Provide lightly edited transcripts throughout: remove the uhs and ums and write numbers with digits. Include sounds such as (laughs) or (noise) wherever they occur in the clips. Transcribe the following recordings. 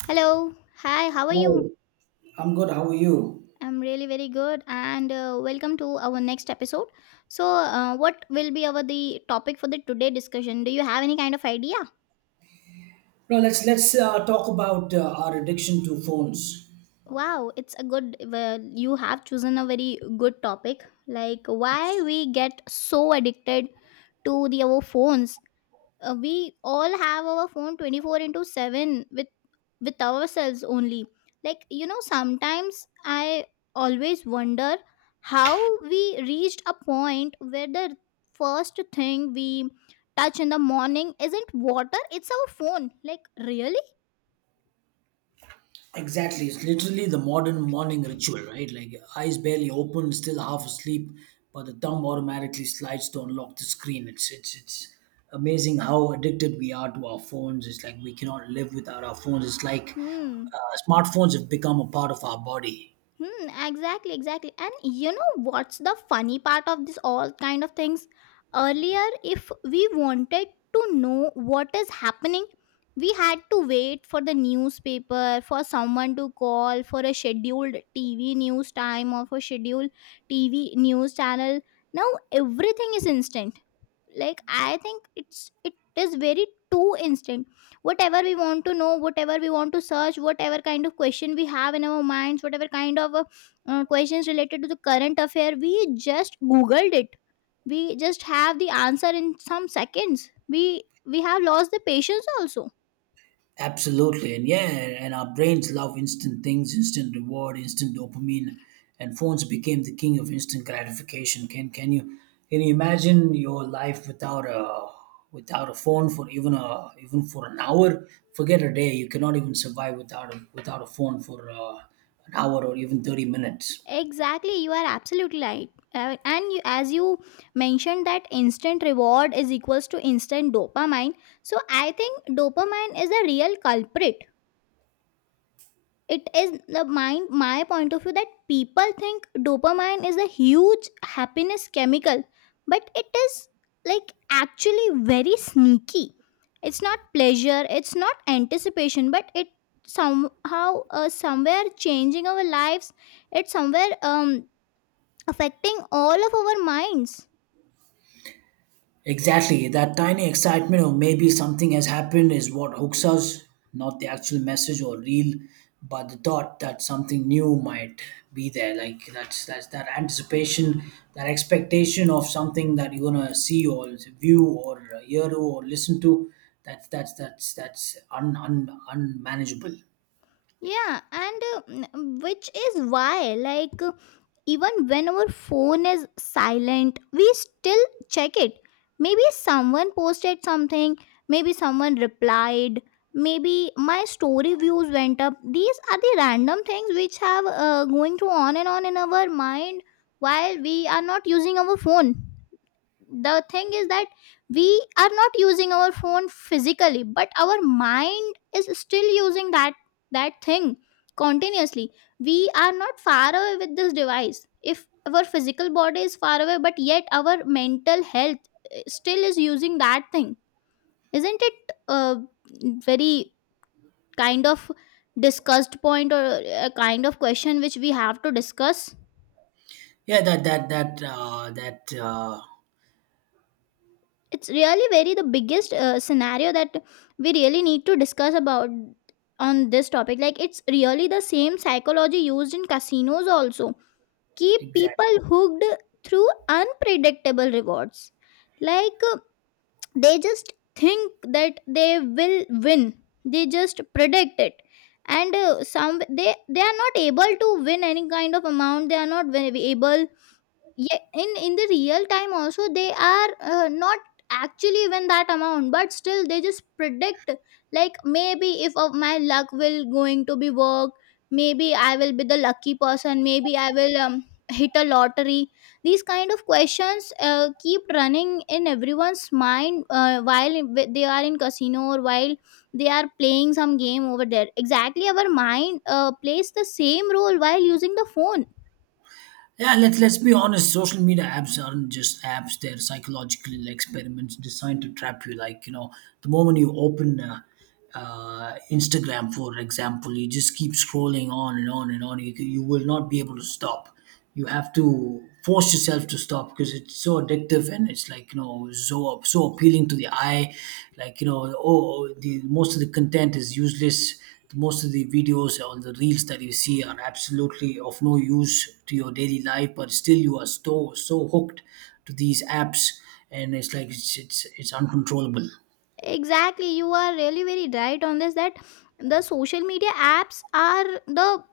Hello. Hi, how are Hi, you? I'm good. How are you? I'm really very good and welcome to our next episode. So, what will be our the topic for the today discussion? Do you have any kind of idea? No, let's talk about our addiction to phones. Wow, it's a good, well, you have chosen a very good topic, like why It's, we get so addicted to the our phones. We all have our phone 24 into 7 with ourselves only, like, sometimes I always wonder how we reached a point where the first thing we touch in the morning isn't water, it's our phone, like, really. exactly, it's literally the modern morning ritual, right? Like eyes barely open, still half asleep, but the thumb automatically slides to unlock the screen. It's amazing how addicted we are to our phones. It's like we cannot live without our phones. It's like Hmm. Smartphones have become a part of our body. Hmm, exactly, exactly. And you know what's the funny part of this all kind of things? Earlier, if we wanted to know what is happening, we had to wait for the newspaper, for someone to call, for a scheduled TV news time, or for scheduled TV news channel. Now everything is instant. Like, I think it is very too instant. Whatever we want to know, whatever we want to search, whatever kind of question we have in our minds, whatever kind of questions related to the current affair, we just googled it. We just have the answer in some seconds. We have lost the patience also. Absolutely. And yeah, and our brains love instant things, instant reward, instant dopamine, and phones became the king of instant gratification. Can you imagine your life without a without a phone for even a even for an hour? Forget a day. You cannot even survive without a without a phone for an hour or even 30 minutes. Exactly, you are absolutely right. And you, as you mentioned, that instant reward is equals to instant dopamine. So I think dopamine is a real culprit. It is the mind, my point of view, that people think dopamine is a huge happiness chemical, but it is, like, actually very sneaky. It's not pleasure, it's not anticipation, but it somehow, somewhere changing our lives. It's somewhere affecting all of our minds. Exactly. That tiny excitement of maybe something has happened is what hooks us, not the actual message or reel, but the thought that something new might be there. Like that's that anticipation, that expectation of something that you're gonna see or view or hear to or listen to. That's unmanageable. Yeah, and which is why, like, even when our phone is silent, we still check it. Maybe someone posted something, maybe someone replied, maybe my story views went up. These are the random things which have going through on and on in our mind while we are not using our phone. The thing is that we are not using our phone physically, but our mind is still using that thing continuously. We are not far away with this device if our physical body is far away, but yet our mental health, still is using that thing. Isn't it a very kind of discussed point, or a kind of question which we have to discuss? Yeah, that that that that It's really very the biggest scenario that we really need to discuss about on this topic. Like, it's really the same psychology used in casinos, also keep exactly. people hooked through unpredictable rewards. Like, they just think that they will win, they just predict it. And uh, some they are not able to win any kind of amount, they are not able, yeah, in the real time also, they are, not actually even that amount, but still they just predict, like, maybe if of my luck will going to be work, maybe I will be the lucky person, maybe I will (laughs) hit a lottery. These kind of questions, keep running in everyone's mind, while they are in casino or while they are playing some game over there. Exactly, our mind plays the same role while using the phone. Yeah, let's be honest. Social media apps aren't just apps; they're psychological experiments designed to trap you. Like you know, the moment you open Instagram, for example, you just keep scrolling on and on and on. You will not be able to stop. You have to force yourself to stop because it's so addictive and it's like you know so so appealing to the eye. Like you know, oh, the most of the content is useless. Most of the videos on the reels that you see are absolutely of no use to your daily life, but still you are so so hooked to these apps, and it's like it's uncontrollable. Exactly, you are really very right on this, that the social media apps are the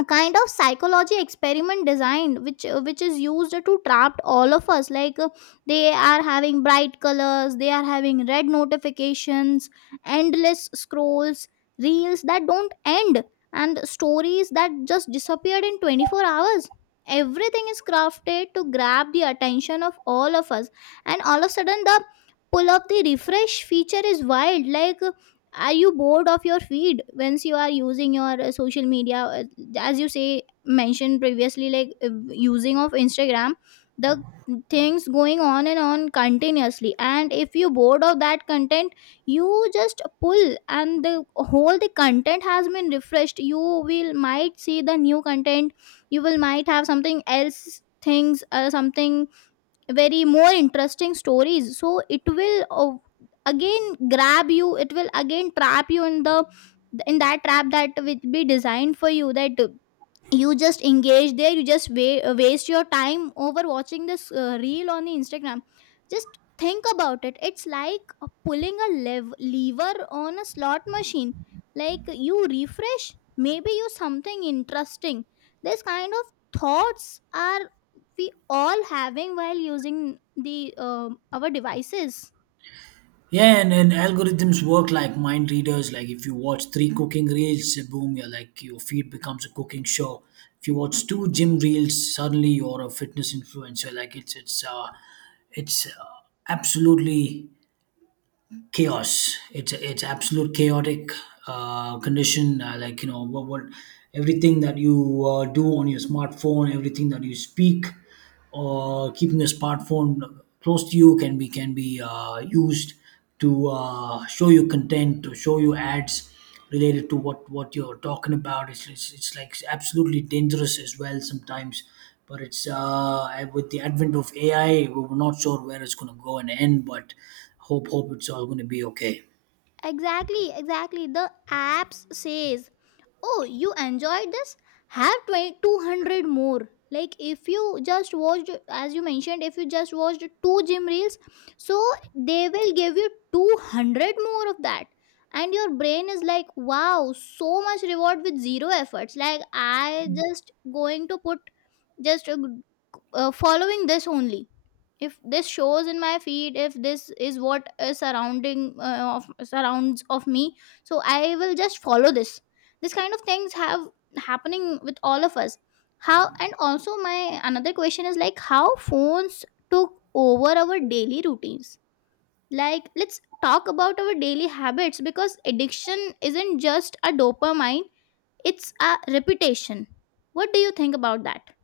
a kind of psychology experiment designed, which is used to trap all of us. Like, they are having bright colors, they are having red notifications, endless scrolls, reels that don't end, and stories that just disappeared in 24 hours. Everything is crafted to grab the attention of all of us. And all of a sudden, the pull up the refresh feature is wild. Like, are you bored of your feed? Once you are using your social media, as you say mentioned previously, like, using of Instagram, the things going on and on continuously, and if you bored of that content, you just pull, and the whole the content has been refreshed, you will might see the new content, you will might have something else things, something very more interesting stories. So it will, again grab you, it will again trap you in the in that trap that will be designed for you, that you just engage there, you just waste your time over watching this reel on the Instagram. Just think about it, it's like, pulling a lever on a slot machine. Like, you refresh, maybe you something interesting. This kind of thoughts are we all having while using the our devices. Yeah, and algorithms work like mind readers. Like if you watch three cooking reels, boom, you're like your feed becomes a cooking show. If you watch two gym reels, suddenly you're a fitness influencer. Like it's absolutely chaos. It's absolute chaotic condition. Like you know what everything that you do on your smartphone, everything that you speak, or keeping a smartphone close to you can be used to show you content, to show you ads related to what you're talking about. It's like absolutely dangerous as well sometimes. But it's with the advent of AI, we're not sure where it's going to go and end. But hope it's all going to be okay. Exactly, exactly, the apps says, oh, you enjoyed this, have 2,200 more. Like, if you just watched, as you mentioned, if you just watched two gym reels, so they will give you 200 more of that. And your brain is like, wow, so much reward with zero efforts. Like, I just going to put, just following this only. If this shows in my feed, if this is what is surrounding, surrounds of me, so I will just follow this. This kind of things have happening with all of us. How, and also my another question is, like, how phones took over our daily routines? Like, let's talk about our daily habits, because addiction isn't just a dopamine, it's a reputation. What do you think about that?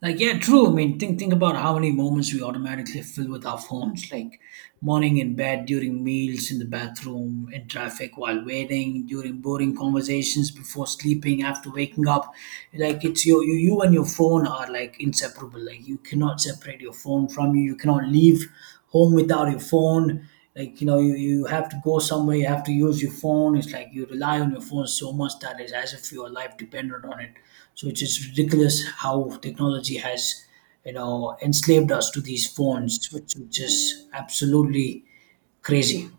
Like, yeah, true. I mean, think about how many moments we automatically fill with our phones, like morning in bed, during meals, in the bathroom, in traffic, while waiting, during boring conversations, before sleeping, after waking up. Like, it's your you and your phone are like inseparable. Like, you cannot separate your phone from you. You cannot leave home without your phone. Like, you know, you have to go somewhere, you have to use your phone. It's like you rely on your phone so much that it's as if your life depended on it, so it's just ridiculous how technology has, you know, enslaved us to these phones, which is absolutely crazy.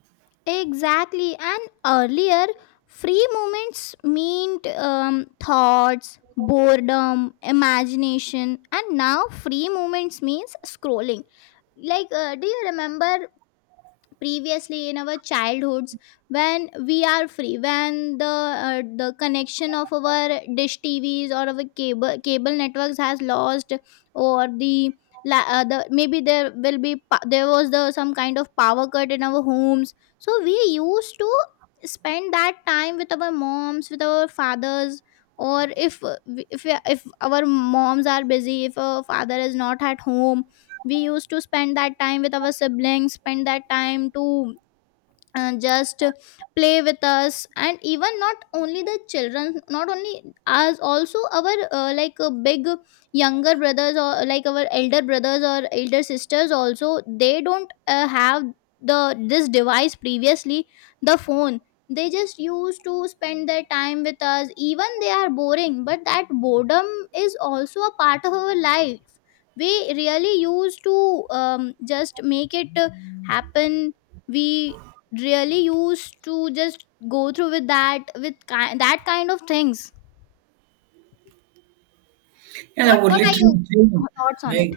Exactly. And earlier, free moments meant thoughts, boredom, imagination, and now free moments means scrolling. Like, do you remember previously in our childhoods, when we are free, when the connection of our dish tvs, or our cable networks has lost, or the la- the maybe there will be there was the some kind of power cut in our homes, so we used to spend that time with our moms, with our fathers, or if, if our moms are busy, if our father is not at home, we used to spend that time with our siblings, spend that time to, just play with us. And even not only the children, not only us, also our, big younger brothers, or like our elder brothers or elder sisters also, they don't have the this device previously, the phone. They just used to spend their time with us, even they are boring, but that boredom is also a part of our life. We really used to just make it happen. We really used to just go through with that, with that kind of things. And I what would what are your literally, kill me. thoughts on it? like,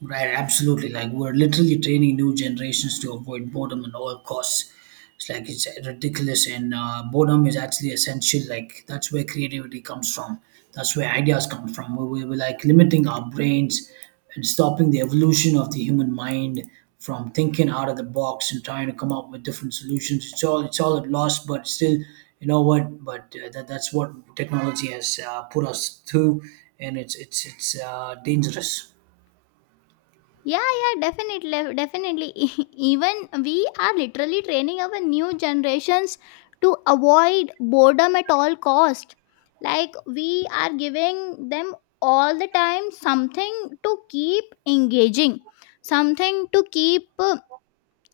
Right, absolutely. Like we're literally training new generations to avoid boredom at all costs. It's like it's ridiculous, and boredom is actually essential. Like that's where creativity comes from. That's where ideas come from. We're like limiting our brains and stopping the evolution of the human mind from thinking out of the box and trying to come up with different solutions. It's all at loss, but still, you know what? But that's what technology has put us through, and it's dangerous. Yeah, yeah, definitely, definitely. (laughs) Even we are literally training our new generations to avoid boredom at all cost. Like, we are giving them all the time something to keep engaging, something to keep, uh,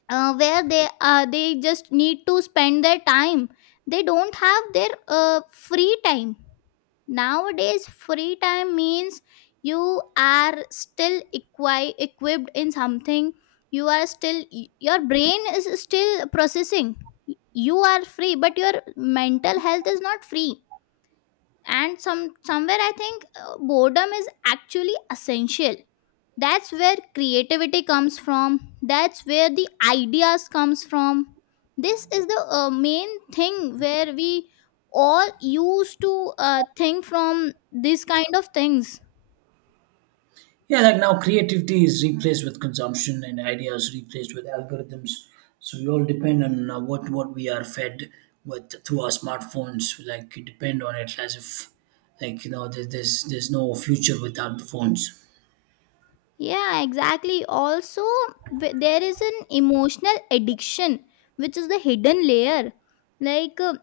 uh, where they just need to spend their time. They don't have their free time. Nowadays free time means you are still equipped in something, you are still your brain is still processing, you are free but your mental health is not free. And somewhere I think boredom is actually essential. That's where creativity comes from, that's where the ideas comes from. This is the main thing where we all used to think from these kind of things. Yeah, like now creativity is replaced with consumption and ideas replaced with algorithms. So we all depend on what we are fed with through our smartphones. Like we depend on it as if like you know there's no future without the phones. Yeah, exactly, also, there is an emotional addiction which is the hidden layer. Like,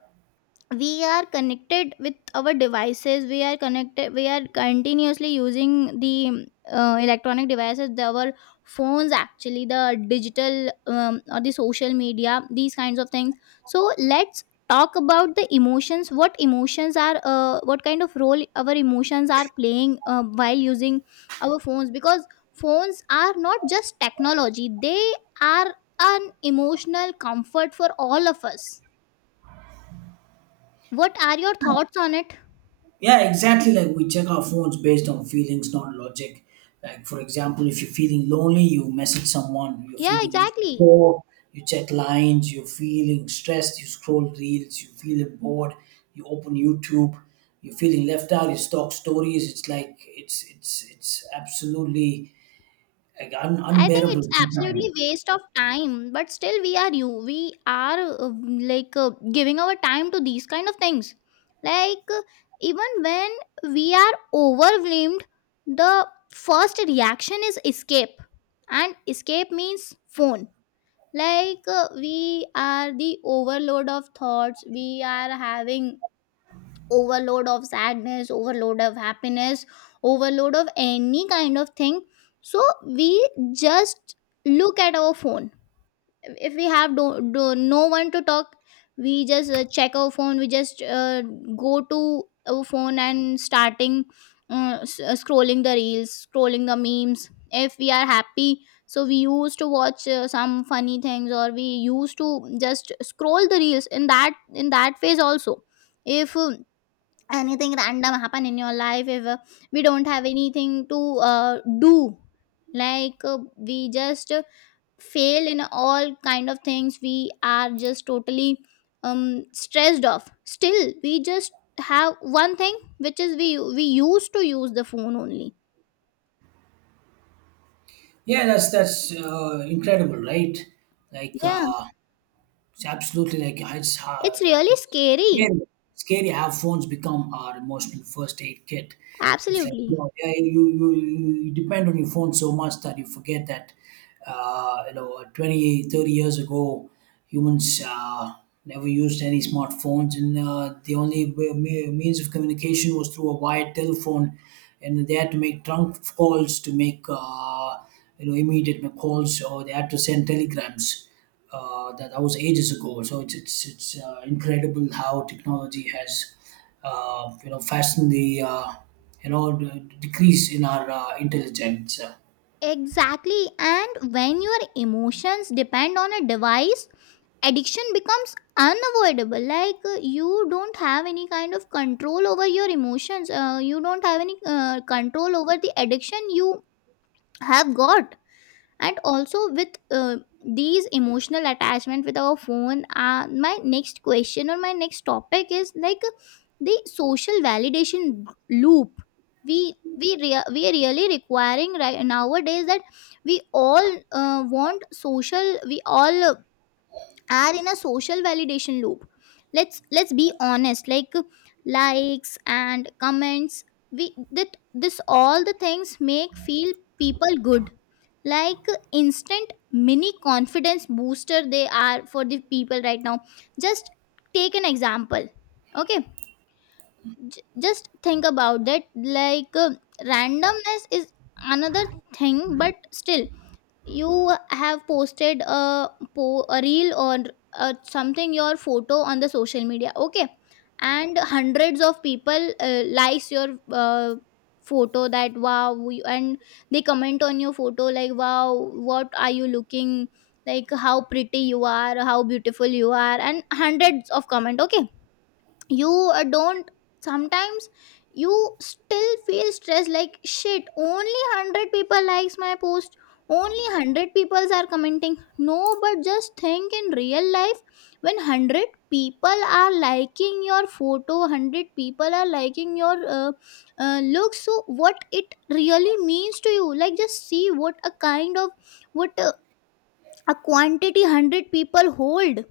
we are connected with our devices, we are continuously using the electronic devices, our phones, actually, the digital, or the social media, these kinds of things. So let's talk about the emotions, what emotions are, what kind of role our emotions are playing, while using our phones, because phones are not just technology, they are an emotional comfort for all of us. What are your thoughts on it? Yeah, exactly. Like we check our phones based on feelings, not logic. Like for example, if you're feeling lonely, you message someone. You're Yeah, feeling exactly. insecure, you check lines. You're feeling stressed, you scroll reels. You feel bored, you open YouTube. You're feeling left out, you stalk stories. It's like it's absolutely like I think unbearable it's absolutely sometimes. waste of time, but still we are you. We are, like, giving our time to these kind of things. Like, even when we are overwhelmed, the first reaction is escape. And escape means phone. Like, we are the overload of thoughts. We are having overload of sadness, overload of happiness, overload of any kind of thing, so we just look at our phone. If we have no one to talk, we just check our phone, we just go to our phone and starting scrolling the reels, scrolling the memes. If we are happy, so we used to watch some funny things, or we used to just scroll the reels in that phase also. If anything random happen in your life, if we don't have anything to do, like, we just fail in all kind of things, we are just totally stressed off. Still we just have one thing, which is we used to use the phone only. Yeah, that's incredible, right? Like Yeah, uh, It's absolutely like it's it's really it's scary. scary. Scary how phones become our emotional first aid kit. It's like you Absolutely. know, yeah, you depend on your phone so much that you forget that you know 20, 30 years ago humans never used any smartphones and the only means of communication was through a wired telephone and they had to make trunk calls to make you know immediate calls or they had to send telegrams, that was ages ago so it's incredible how technology has you know fastened the you know decrease in our intelligence. Exactly. And when your emotions depend on a device, addiction becomes unavoidable. You don't have any kind of control over your emotions. You don't have any control over the addiction you have got. And also, with these emotional attachment with our phone, my next question or my next topic is like the social validation loop. We are really requiring right nowadays, that we all want social, we all are in a social validation loop. Let's be honest, like, likes and comments, we that this all the things make feel people good, like instant mini confidence booster they are for the people right now. Just take an example. Okay, just think about that, like, randomness is another thing, but still, you have posted a a reel or something, your photo on the social media. Okay, and hundreds of people likes your photo, that wow, and they comment on your photo, like, wow, what are you looking, like, how pretty you are, how beautiful you are, and hundreds of comment. Okay, you don't sometimes, you still feel stressed, like, shit, only 100 people likes my post, only 100 people are commenting. No, but just think, in real life, when 100 people are liking your photo, 100 people are liking your look, so what it really means to you. Like, just see what a kind of, what a quantity 100 people hold.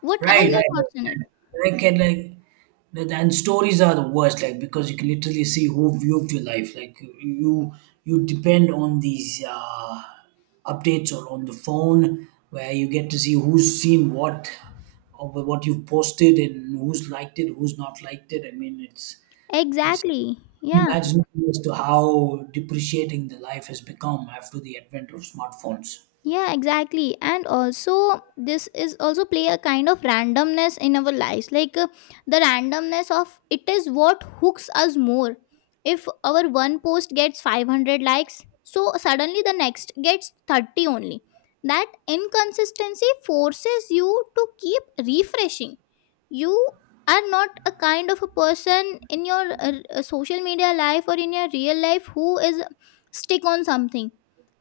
What are your thoughts on it? Right. I can and stories are the worst, like because you can literally see who viewed your life. Like you depend on these updates or on the phone, where you get to see who's seen what, or what you've posted and who's liked it, who's not liked it. I mean, it's Exactly, yeah. unimaginable as to how depreciating the life has become after the advent of smartphones. Yeah, exactly. And also this is also play a kind of randomness in our lives, like, the randomness of it is what hooks us more. If our one post gets 500 likes, so suddenly the next gets 30 only, that inconsistency forces you to keep refreshing. You are not a kind of a person in your social media life or in your real life who is stick on something,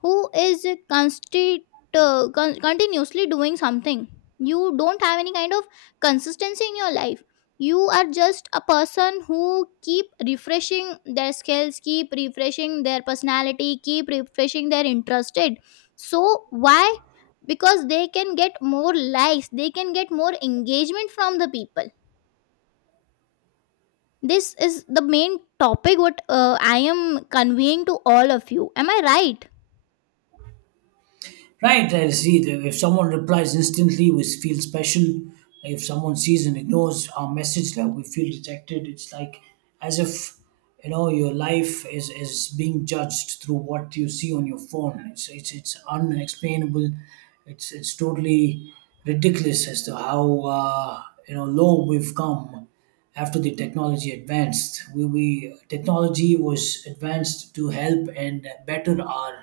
who is continuously doing something. You don't have any kind of consistency in your life. You are just a person who keep refreshing their skills, keep refreshing their personality, keep refreshing their interested. So why? Because they can get more likes, they can get more engagement from the people. This is the main topic what I am conveying to all of you. Am I right? Right, I see. If someone replies instantly, we feel special. If someone sees and ignores our message, like we feel detected. It's like as if you know your life is being judged through what you see on your phone. It's unexplainable. It's totally ridiculous as to how uh, you know low we've come after the technology advanced, we technology was advanced to help and better our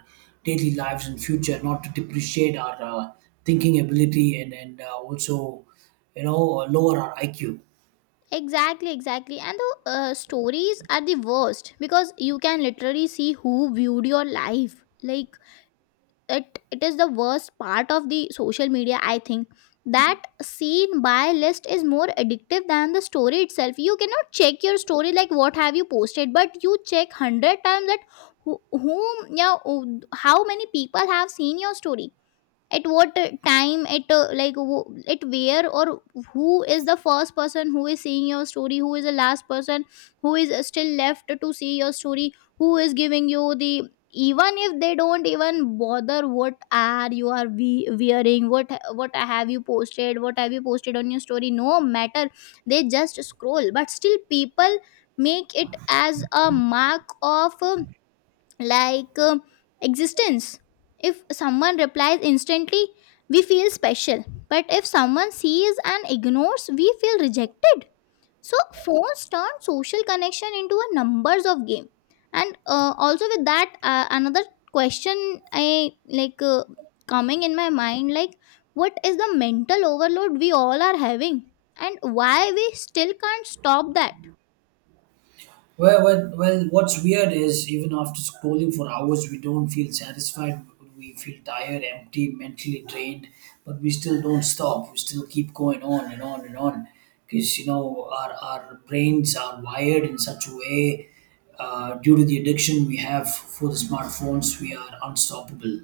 daily lives in future, not to depreciate our thinking ability, and also you know lower our iq. Exactly, exactly. And the stories are the worst, because you can literally see who viewed your life. Like, it is the worst part of the social media. I think that seen by list is more addictive than the story itself. You cannot check your story, like, what have you posted, but you check hundred times that whom, yeah, how many people have seen your story, at what time, at at where, or who is the first person who is seeing your story, who is the last person, who is still left to see your story, who is giving you the, even if they don't even bother what are you wearing, what have you posted, what have you posted on your story, no matter, they just scroll, but still people make it as a mark of like um, existence. If someone replies instantly, we feel special. But if someone sees and ignores, we feel rejected. So phones turn social connection into a numbers of game. And also with that, another question I coming in my mind, like, what is the mental overload we all are having, and why we still can't stop that? Well, what's weird is even after scrolling for hours, we don't feel satisfied. We feel tired, empty, mentally drained, but we still don't stop. We still keep going on and on and on because, you know, our brains are wired in such a way due to the addiction we have for the smartphones, we are unstoppable.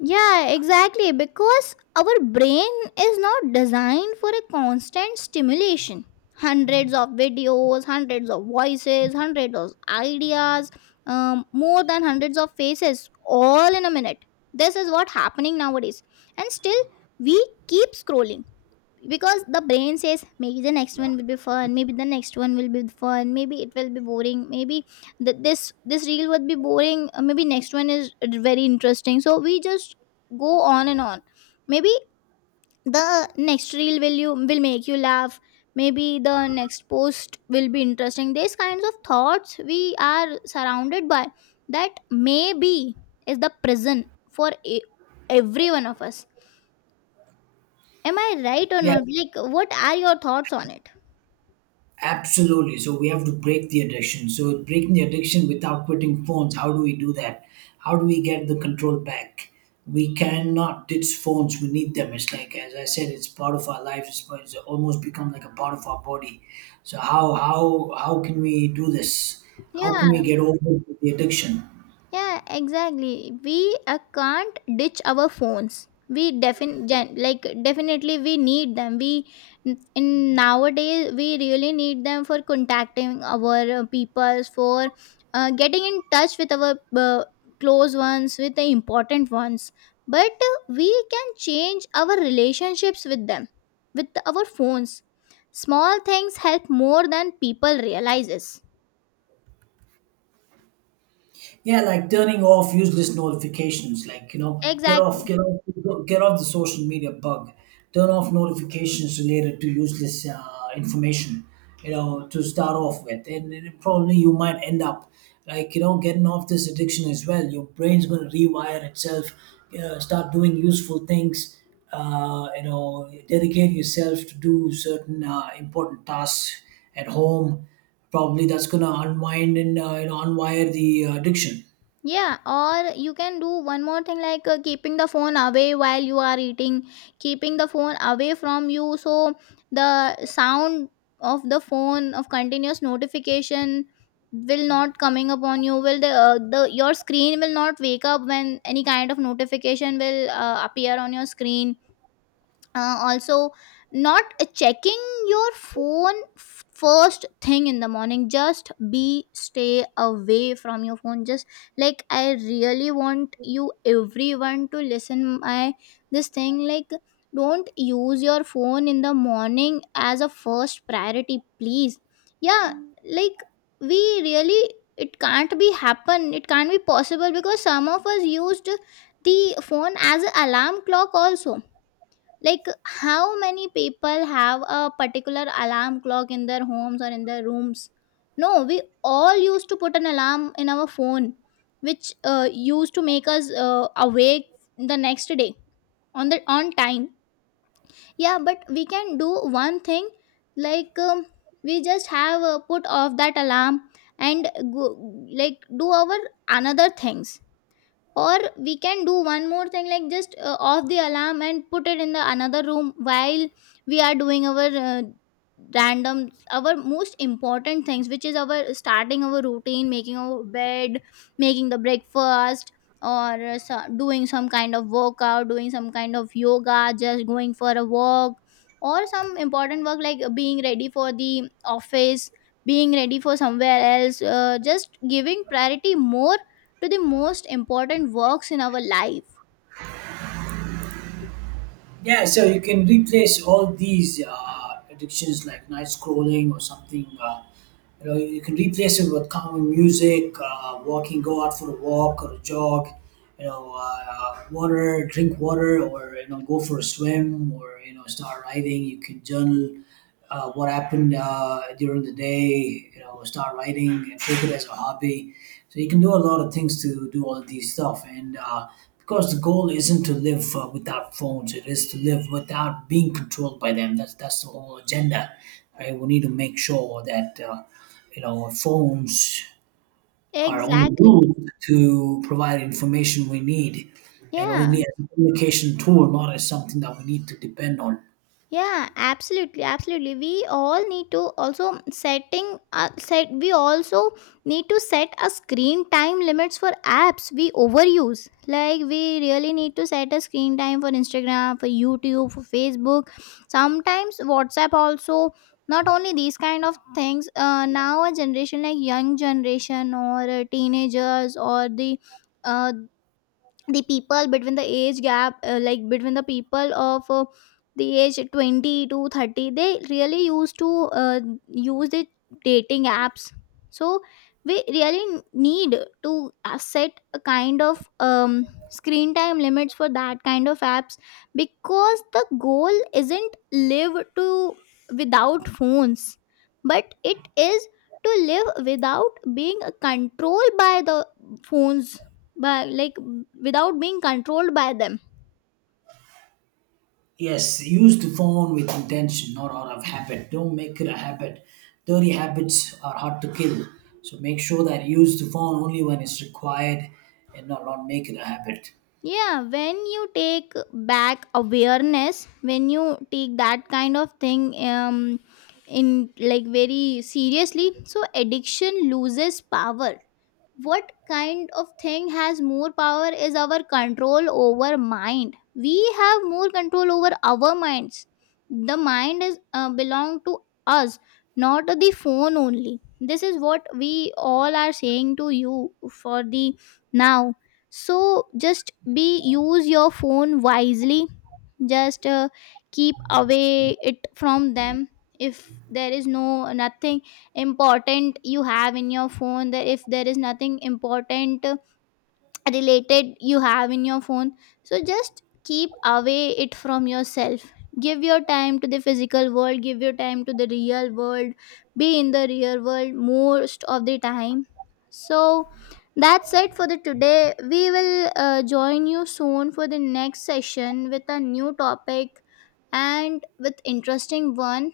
Yeah, exactly. Because our brain is not designed for a constant stimulation. Hundreds of videos, hundreds of voices, hundreds of ideas, more than hundreds of faces, all in a minute. This is what happening nowadays. And still, we keep scrolling, because the brain says, maybe the next one will be fun, maybe the next one will be fun, maybe it will be boring, maybe this reel would be boring, maybe next one is very interesting, so we just go on and on. Maybe the next reel will, you will make you laugh, maybe the next post will be interesting. These kinds of thoughts we are surrounded by, that maybe is the prison for every one of us. Am I right or Yes. not? Like, what are your thoughts on it? Absolutely. So we have to break the addiction. So breaking the addiction without quitting phones, how do we do that? How do we get the control back? We cannot ditch phones. We need them. It's like as I said, it's part of our life. It's almost become like a part of our body. So how can we do this? How can we Yeah, get over the addiction? yeah, exactly. We can't ditch our phones. We definitely, like, definitely we need them. We, in nowadays, we really need them for contacting our peoples, for getting in touch with our close ones, with the important ones. But we can change our relationships with them, with our phones. Small things help more than people realizes. Yeah, like turning off useless notifications. Like you know, Exactly. Get off the social media bug. Turn off notifications related to useless information. You know, to start off with, and then probably you might end up like you know getting off this addiction as well. Your brain's going to rewire itself. You start doing useful things. You know, dedicate yourself to do certain important tasks at home, probably that's going to unwind and you know, unwire the addiction. Yeah, or you can do one more thing, like, keeping the phone away while you are eating, keeping the phone away from you, so the sound of the phone of continuous notification will not coming upon you, will the your screen will not wake up when any kind of notification will appear on your screen. Also, not checking your phone first thing in the morning. Just be, stay away from your phone. Just, like, I really want you everyone to listen my this thing, like, don't use your phone in the morning as a first priority, please. Yeah, like, we really, it can't be happen, it can't be possible, because some of us used the phone as an alarm clock also. Like, how many people have a particular alarm clock in their homes or in their rooms? No, we all used to put an alarm in our phone, which used to make us awake the next day, on the on time. Yeah, but we can do one thing, like, we just have put off that alarm and go, like, do our another things. Or we can do one more thing, like, just off the alarm and put it in the another room while we are doing our random, our most important things, which is our starting our routine, making our bed, making the breakfast, or doing some kind of workout, doing some kind of yoga, just going for a walk, or some important work, like, being ready for the office, being ready for somewhere else. Just giving priority more to the most important works in our life. Yeah, so you can replace all these addictions like night scrolling or something. You know, you can replace it with calming music, walking, go out for a walk or a jog. You know, water, drink water, or you know, go for a swim, or you know, start writing. You can journal what happened during the day, you know, start writing and take it as a hobby. So you can do a lot of things to do all of these stuff. And because the goal isn't to live without phones, it is to live without being controlled by them. That's the whole agenda, right? We need to make sure that you know phones are only Exactly. used to provide information we need, and only Yeah, as a communication tool, not as something that we need to depend on. yeah, absolutely, absolutely. We all need to also set. We also need to set a screen time limits for apps we overuse. Like, we really need to set a screen time for Instagram, for YouTube, for Facebook. Sometimes WhatsApp also. Not only these kind of things. Now a generation, like young generation, or teenagers, or uh, the people between the age gap like, between the people of the age 20 to 30, they really used to use the dating apps. So we really need to set a kind of screen time limits for that kind of apps. Because the goal isn't live to without phones, but it is to live without being controlled by the phones. But like, without being controlled by them. Yes, use the phone with intention, not out of habit. Don't make it a habit. Dirty habits are hard to kill. So make sure that you use the phone only when it's required and not make it a habit. Yeah, when you take back awareness, when you take that kind of thing in, like, very seriously, so addiction loses power. What kind of thing has more power is our control over mind. We have more control over our minds. The mind is belong to us, not the phone only. This is what we all are saying to you for the now. So just be, use your phone wisely. Just keep away it from them. If there is no nothing important you have in your phone, that if there is nothing important related you have in your phone, so just keep away it from yourself. Give your time to the physical world, give your time to the real world. Be in the real world most of the time. So that's it for the today. We will join you soon for the next session with a new topic, and with interesting one.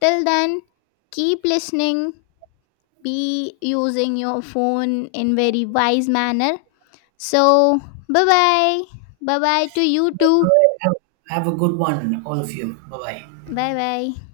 Till then, keep listening, be using your phone in very wise manner. So, bye bye. Bye bye to you All too. right, have a good one, all of you. Bye bye. Bye bye.